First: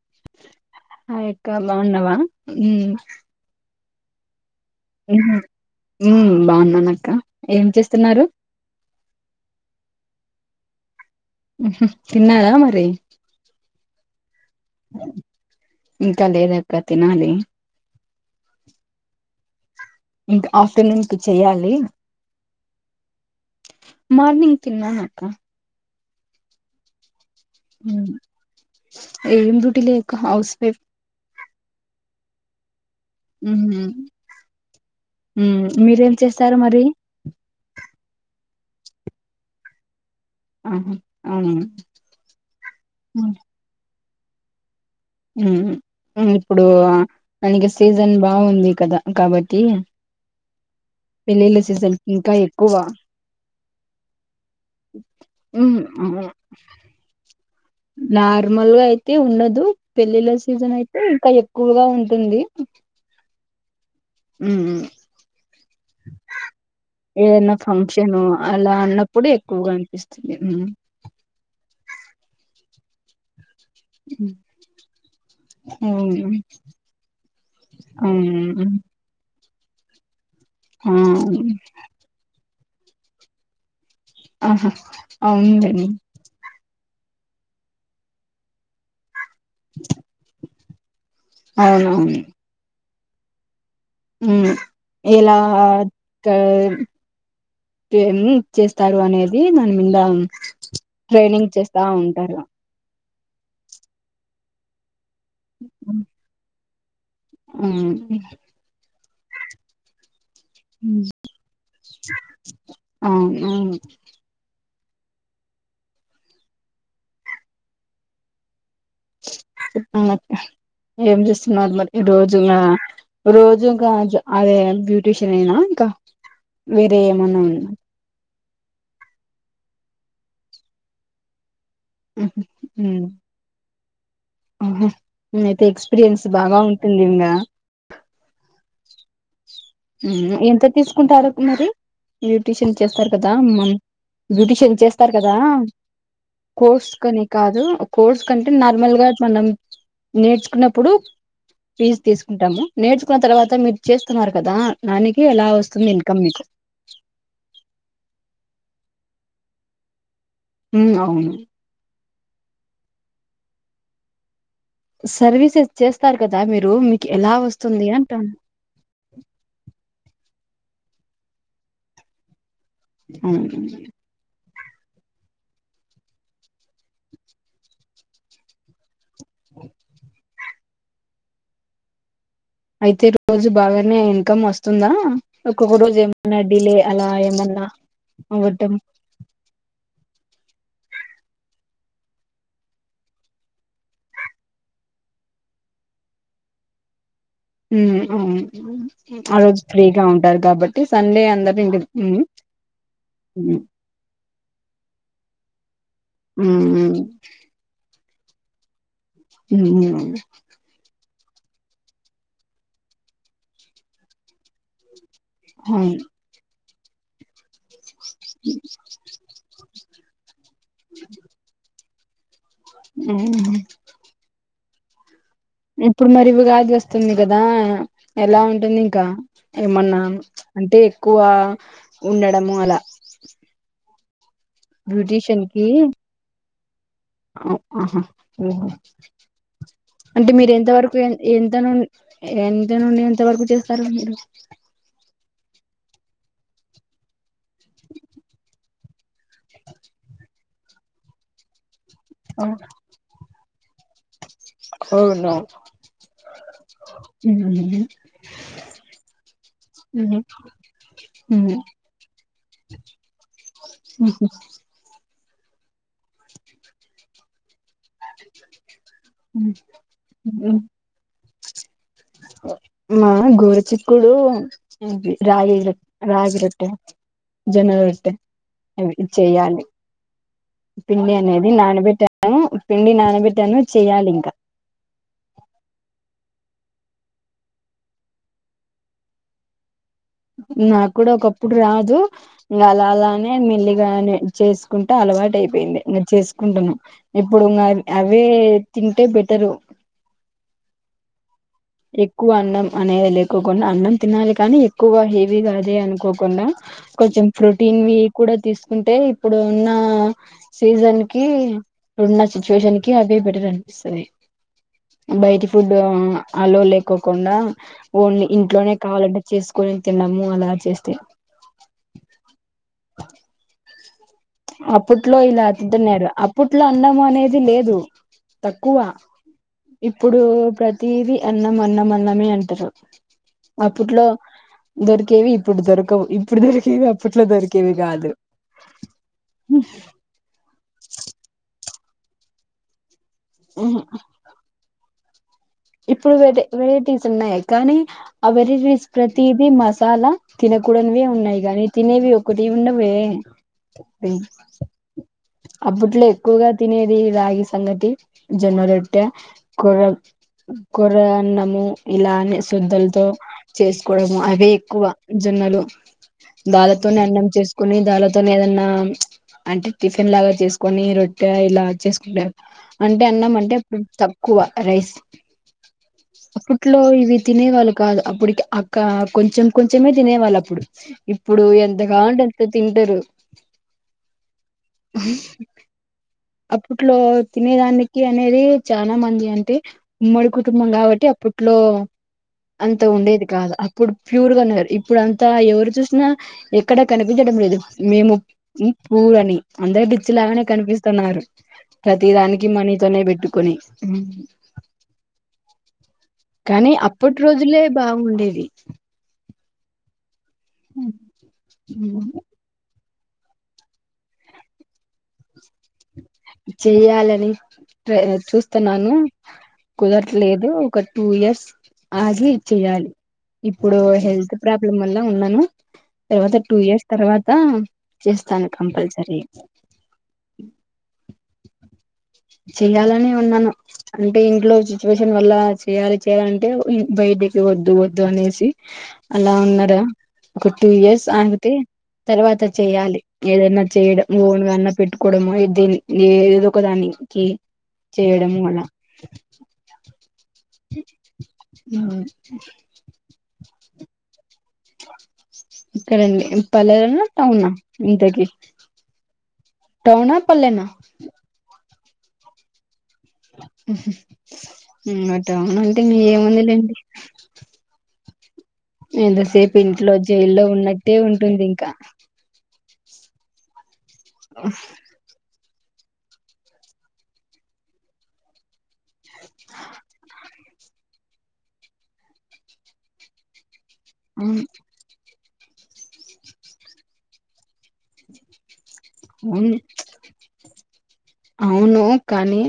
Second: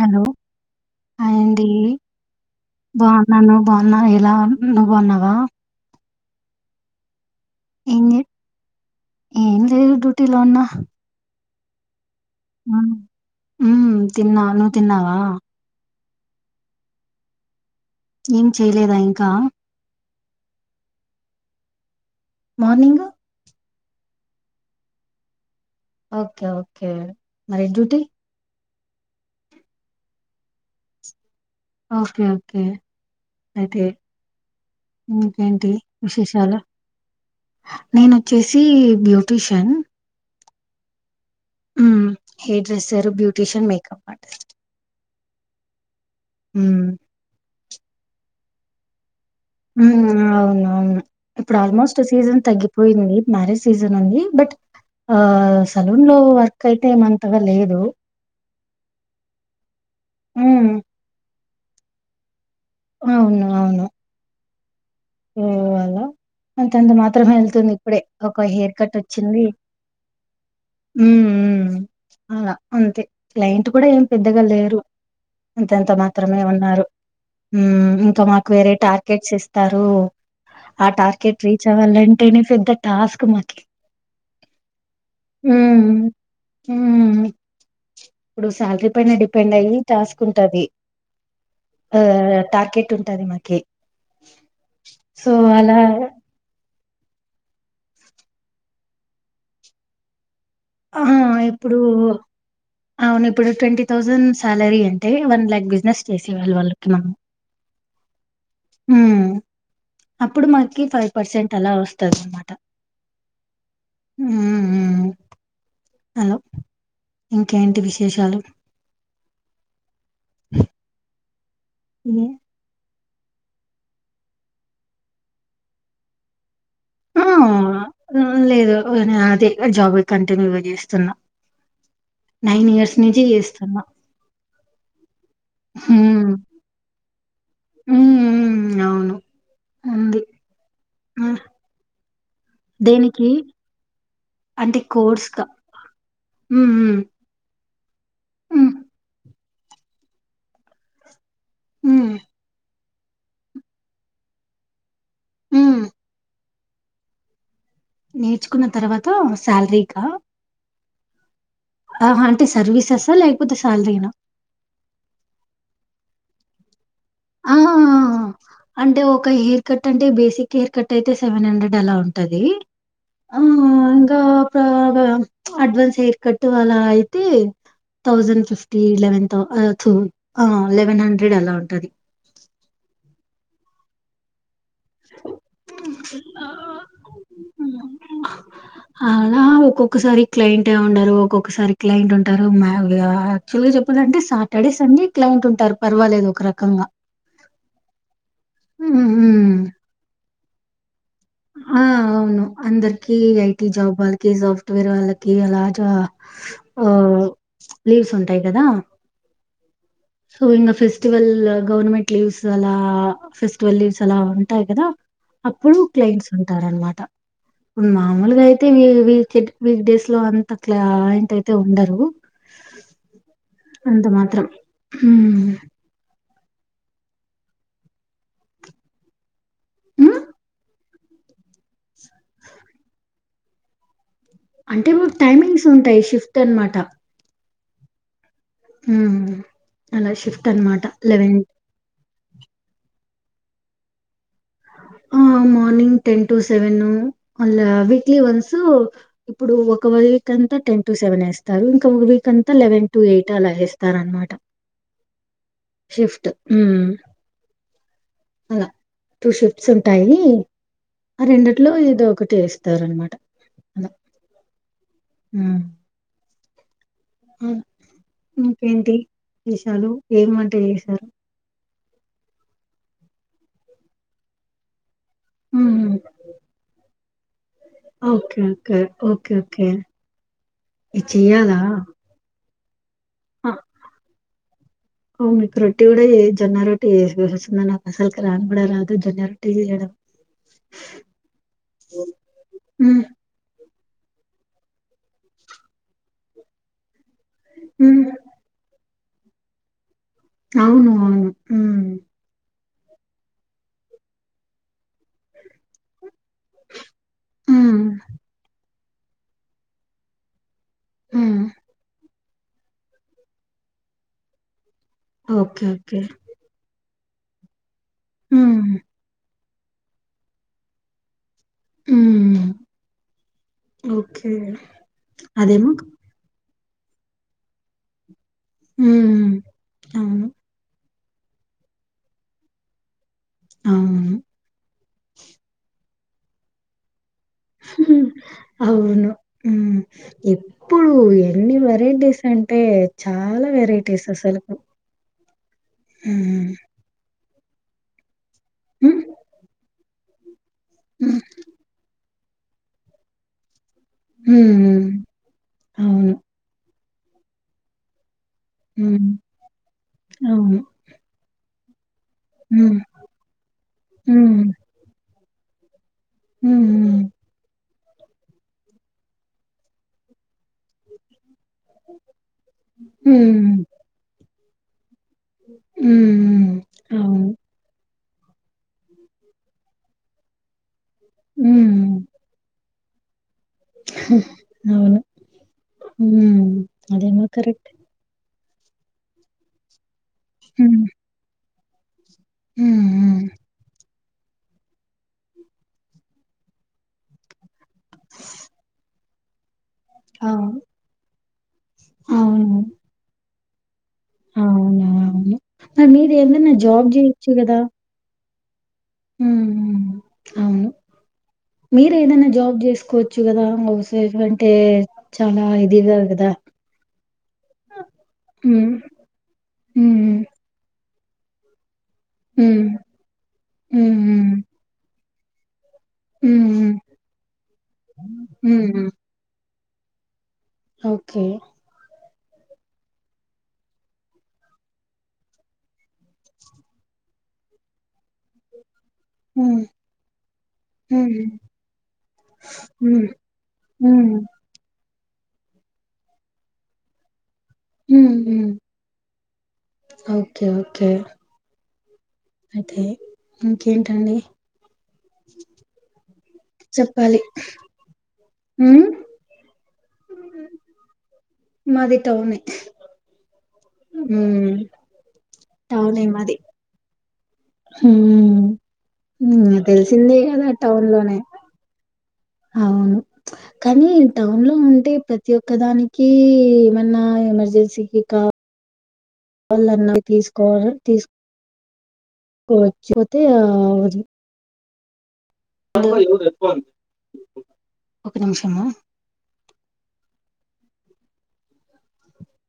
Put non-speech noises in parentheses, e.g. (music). Hello hi అక్క బావున్నవ ఊమ్ బాగున్నా ఇలాన్ ఉ నువ్ బావున్నవా ఊమ్ బావున్నానక్క ఏం చే చేస్తున్నారు? ఏం లేదు డ్యూటీ లో ఉన్న మ్మ్ హు తిన్నారా మరి మ్మ్ తిన్నా నువ్ తిన్నావా ఇంకా లేదక్క తినాలి ఏం చేయలేదా ఇంకా ఇంకా ఆఫ్టర్నూన్కి చెయ్యాలి మార్నింగు మార్నింగ్ తిన్నానక్క ఓకే ఓకే మరి డ్యూటి ఉమ్, ఏం డ్యూటి లే క్క హౌస్ వైఫ్ ఓకే ఓకే అయితే మ్మ్ ఇంకేంటి మీరేం చేస్తారు విశేషాలు? మరి నేనొచ్చేసి బ్యూటీషన్ ఆహా అవునా ఉమ్ హ్మ్ హేడ్రెస్సరు బ్యూటీషియన్ మేకప్ ఆర్టిస్ట్. మ్మ్ ఇంగిప్పుడు హ్మ్. మనకి స సీజన్ బాగుంది కదా కాబట్టి మ్మ్ అవును అవును ఇప్పుడు పెళ్ళిళ్ళ ఆల్మోస్ట్ ఇంకా సీజన్ తగ్గిపోయింది మ్యారేజ్ సీజన్ ఉంది బట్ ఆహ్, మ్మ్ సలూన్‌లో ఆ వర్క్ అయితే ఏమంతగా లేదు. నార్మల్ గా అయితే ఉండదు పెళ్ళిళ్ళ హ్మ్. సీజన్ అయితే ఇంకా ఎ క్కువగా ఉంటుంది అవును మ్మ్ హ్మ్ లేద ఇవాళ అంతంత మాత్రమే ఏదైనా వెళ్తుంది. ఇప్పుడే ఫంక్షన్ ఒక అలా హెయిర్ కట్ అన్నప్పుడు వచ్చింది ఎక్కువగా అనిపిస్తుంది ఉమ్, హ్మ్ హ్మ్ ఇంగా అంతే క్లయింట్ కూడా ఏం పెద్దగా లేరు అంతంత మాత్రమే ఉమ్, ఉన్నారు. మ్మ్ ఇంకా మాకు అవును వేరే టార్గెట్స్ ఇస్ మ్మ్ ఆ అవును టార్గెట్ రీచ్ అవ్వాలంటే నే పెద్ద టాస్క్ మాకి ఆహా హ్మ్. అవుందండి హ్మ్ ఇప్పుడు శాలరీ పైన డిప్ పెండ్ అయ్యి టాస్కు ఉంటది ఆహ్ టార్కెట్ ఉం టాది మాకి ఉహ్మ్ సో, ఎలా అలా వాడతవ్ తేమి చేస్తారు అనేది. దని మింద ఆ! ట్రైనింగ్ ఇప్పుడు చేస్తా ఉంటారుగా. అవును ఇప్పుడు ట్వంటీ థౌజండ్ సాలరీ అం టే వన్ లాక్ బిజినెస్ చేసే వాళ్ళు వాళ్ళు (unintelligible) ఆహ్మ్ ఉహ్ అప్పుడు మకి ఫైవ్ పర్సెంట్ అలా వస్తుది. అన్నమాట అవును ఉహ్మ్ హలో ఇంకేంటి విశేషాలు చేపండక్కా ఏం చేస్తున్నారు మరి ఈ హ్మ్. రోజునా రోజు ఇంకా ఆజ్ అదే బ్యూటీషినేనా ఇంకా. వేరే ఆ ఏమన్నా ఉంద. లేదు నే అదే జాబ్ కంటిన్యూగా చేస్తున్నా. నైన్ ఇయర్స్ నుంచి చేస్తున్నా. అవునా అయితే ఎక్స్పీరియన్స్ హ్మ్ బాగా ఉంటుంది. ఇంగా హ్మ్ హ్మ్. అవును ఉంది ఉహ్మ్ ఎంత తీసుకుంటారు. హ్మ్. మరి బ్యూటీషియన్ చేస్తారు దేనికి కదా. బ్యూటీషియన్ అంటే చేస్తారు కదా. కోర్స్గా హ్మ్ కోర్స్ హ్మ్ కని కాదు కోర్స్ కంటే హ్మ్ నార్మల్ గా మనం. నేర్చుకున్నప్పుడు. ఫీజ్ హ్మ్ తీసుకుంటాము. నేర్చుకున్న తర్వాత మీరు చేస్తున్నారు. కదా దానికి ఎలా హ్మ్. వస్తుంది. ఇన్కమ్ మీకు నేర్చుకున్న తర్వాత శాలరీకా ఉహ్మ అవును ఆహ అంటే సర్వీసెసా లేకపోతే శాలరీనా. సర్వీసెస్ చేస్తారు. కదా మీరు మీ ఆహ్ ఆ ఆ అంటే ఒక హెయిర్ కట్ అంటే బేసిక్ కేర్ కట్ అయితే సెవెన్ హండ్రెడ్ అలా ఉంటది. ఆహ్ ఇంకా (unintelligible) అడ్వాన్స్ ఎయిర్కట్టు అలా అయితే థౌజండ్ ఫిఫ్టీ లెవెన్ తో ఆ తు ఆ లెవెన్ హండ్రెడ్ అలా ఉంటది అయితే రోజు బాగానే ఇన్కమ్ వస్ తుం దా ఒక్కొక్క రోజు ఏమన్నా డిలే అలా ఏమన్నా అవ్వటం ఒక్కసారి క్లయింటే ఉండరు ఒక్కొక్కసారి క్లయింట్ ఉంటారు. మే ఆ యాక్చువల్ గా చెప్పాలంటే సాటర్డే సండే క్లైంట్ ఉంటారు పర్వాలేదు ఒక రకంగా హ్మ్ హ్మ్. ఆ అ హ్మ్. రోజు ఫ్రీగా ఉం డరు కాబట్టి సండే అందరు ఇంటి ఆ ఉమ్ అవును అందర్కి ఐటి జాబ్ వల్ కి సాఫ్ట్వేర్ వాళ్ళకి అల హ్మ్ లీవ్స్ ఉంటాయి గదా (unintelligible) సో ఇంగ ఫెస్ స్టివల్ గవర్నమెంట్ లీవ్స్ అలా ఫెస్టివల్ లీవ్స్ అలా ఉంటాయి కదా అప్పుడు అవును క్లైంట్స్ ఉంటారన్నమా త మామూలుగా అయితే వి వీక్ వీక్ డేస్ లో అంత క్లైంట్ అయితే ఉండరు హ్మ్ హ్మ్ ఇప్పుడు మరి వ్ రాజ్ వస్తుంది కదా ఎలా ఉంటుంది ఇంకా ఏమన్నా మ్ ఉమ్ అంటే క్కువ ఉండడము అలా అంటే మాకు బ్యూటీషియన్ టైమింగ్స్ ఉంటాయి షిఫ్ట్ అన్ మాట్ (unintelligible) ఆ అహా ఓహో అలా అంటే షిఫ్ట్ మీరు ఎంత అనమాట వరకు ఎ లెవెన్ ఎంత నున్ ఎంత నుండి ఎంత వరకు చేస్తారు మీరు ఆ మార్నింగ్ టెన్ టు సెవెను అలా వీక్లీ వన్సు ఇప్పుడు ఒక వీక్ అంతా టెన్ టు సెవెన్ వేస్తారు. (unintelligible) వీక్ అంత లెవెన్ టు ఎయిట్ తలఎస్ తార్ అన్నమాట అవును షిఫ్ట్ ఉమ్ అలా టూ షిఫ్ట్స్ ఉంటాయి. ఆ రెండిట్లో ఇదో ఒకటి వేస్తారు అనమాట అల ఉమ్ ఆ ఇంకేంటి విషాలు ఏ వంట చేశారు మా గోరు చిక్కుడు రాగి హ్మ్. రాగి రొట్టె జనలుస్త ఓకే. ఓకే. అవి ఓకే. చెయాలి ఓకే. ఇది పిండి అనేది చెయ్యాలా? నానబెట్టాను పిండి ఆ! నానబెట్టాను చెయాలి ఇంక ఓహ్! మీకు రొట్టె గూడా జొన్న రొటీ వస్తుంద నా అసలకి రాని కూడా రాదు జొన్న రొటీ చేయడం నాకు కూడా ఒకప్పుడు రాదు ఇంకా అలా హ్మ్. అలానే మెల్లిగ్ గాని చేసుకుంటే అలవాటు అయిపోయింది ఇంక చేసుకుంటున్నా ఇప్పుడు ఇంకా హ్మ్. అవే తి ట్టే బెటరు అవును అవును హ్మ్. ఎక్కువ అన్నం అనేది లేకోకుండా అన్నం తినాలి కానీ ఎక్కువ హెవీగాదే అనుకోకుండా కొంచెం హ్మ్. ప్రోటీన్ కూడా తీసు కుంటే ఇప్పుడు ఉన్న సీజన్ కి హ్మ్. రెండు నచ్చ సిచువేషన్ కి అదే బెటర్ అనిపిస్తుంది బయటి ఓకే. Food okay. ఆ లేకోకుండా ఓన్లీ హ్మ్. ఇంట్లోనే కావాలంటే చేసుకొని తిన్నాము అలా చేస్తే హమ్ అప్పట్లో ఇలా అతిదిన్నరు అప్పు ఇట్లా అన్నం అనేది లేదు తక్కువ హ్మ్. ఇప్పుడు అవును. ప్రతి తది అన్నం అన్నం అన్నమే అంటారు అప్పట్లో అవును. దొరికేవి ఇప్పుడు దొరకు ఇ ఇప్పుడు దొరికేద్ హుం హుం అవును ఉమ్ ఎప్పుడు ఎం ఇ వెరైటీస్ అంటే చాలా ఉహు వెరైటీస్ అసలుకు ఇప్పుడు వెరే వెరైటీస్ ఉన్నాయి కానీ వైరిటీస్ హ్మ్. ప్రతీది మసాలా తిన కూడానీవే హ్మ్. ఉన్నాయి గానీ తినే వి కుటివున్నవే హ్మ్. అప్పట్లో అవును. ఎక్కువగా తీ నేది రాగి సంగటి జొన్నరోట్టే హ్మ్. కొర్ర అవును. కొర్ర అన్నము ఇలానే హ్మ్. శుద్ధలతో చేసుకోవడము. హ్మ్. అవే ఎక్కువ జొన్నలు దాలతోనే హ్మ్. అన్నం చేసుకు కొన్ని దాల్లా తోనే ఏదన్నా అంటే టిఫ్ న్ లాగా చేస్ కొన్ని రొట్టె ఇలా చేసుకుంటారు. అంటే అన్నం అంటే హ్మ్. అప్పుడు తక్ క్కువ రైస్ హ్మ్. అప్పట్లో ఇవి అవును. తినే వాళ్ళు కాదు. అప్పుడీ క అక్క కొంచెం కొంచెమే తినే వాళ్ళు అప్పుడు ఇప్పుడు ఎంత హ్మ్. కావాలంటే అంత తే తింటరు అవును. హ్మ్. అప్పట్లో అదేమో కరెక్ట్. తినేదానికి అనేది చానా మంది అంటే ఉమ్మడి కుటుంబం హ్మ్. కాబట్టి అప్పుడు ఇంట్లో హ్మ్. అంత హ్మ్. ఉండేది కాదు అప్పుడు ప్యూర్ గా ఉన్నారు. ఇప్పుడు అంతా ఎవరు చూసినా ఎక్కడ కనిపించడం. లేదు మేము ప్యూర్ అని అందరు డిచ్చి లాగానే అవును. కనిపిస్తున్నారు. ప్రతి దానికి అవును. మనీ తోనే పెట్టు కొన్ని అవునవును. మరి మీరేదైనా కానీ జాబ్ అప్పటి జేయొచ్చు రోజులే బాగుండేవి. హమ్మ అవును మీరు ఏదైనా జాబ్ చేసుకోవచ్చు మచ్చు కదాస అంటే చాలా ఇది గా చెయ్యాలని హ్మ్. చూస్తున్నాను హ్మ్. కుదరట్లేదు ఒక టూ ఇయర్స్ అది హ్మ్. చెయ్యాలి ఇప్పుడు హ్మ్. హెల్త్ హ్మ్. ప్రాబ్లం వల్ల ఎలా ఉన్నాను తర్వాత హ్మ్. టూ హ్మ్. ఇయర్స్ తర్వాత చేస్తాను హ్మ్. హ్మ్. కంపల్సరీ ఓకే చెయాలనే ఉన్నాను అంటే ఇంట్లో సిచ్యువేషన్ వల్ల చేయాలి చేయాలంటే బయటకిర వద్దు వద్దు అనేసి అలా హ్మ్. ఉన్నారా ఒక టూ ఇయర్స్ హ్మ్. ఆగితే తర్వాత చేయాలి హ్మ్. ఏదనా చేయడం హ్మ్. ఓన్గాన్న పెట్టుకోవడము దే ఏదో ఒక దాన్ని క హ్మ్. చేయడం హ్మ్. మల ఓకే హమ్ అయితే ఇంకేంటండి ఇక్కడంండి పల్లెనా చెప్పాలి. టౌన్నా ఇ దగ్గర హ్మ్. టౌనా పల్లేనా మాది టౌన్ అటే అవున అంటే టౌనే ఏముందిలేండి ఉ ఎంతసేపు ఇంట్లో జైల్లో టౌన్ ఉన్నట్టతే లోనే. ఉంటుంది ఇంకా అవును కానీ టౌన్ లో ఉంటే ప్రతి ఒక్క పక్కదానికి ఏమన్నా ఎమర్జెన్సీకి కా అలన్న తీసు కో తీసు కోచ్చ మతే ఆ అవు ఒక నిమిషమా అవును కానీ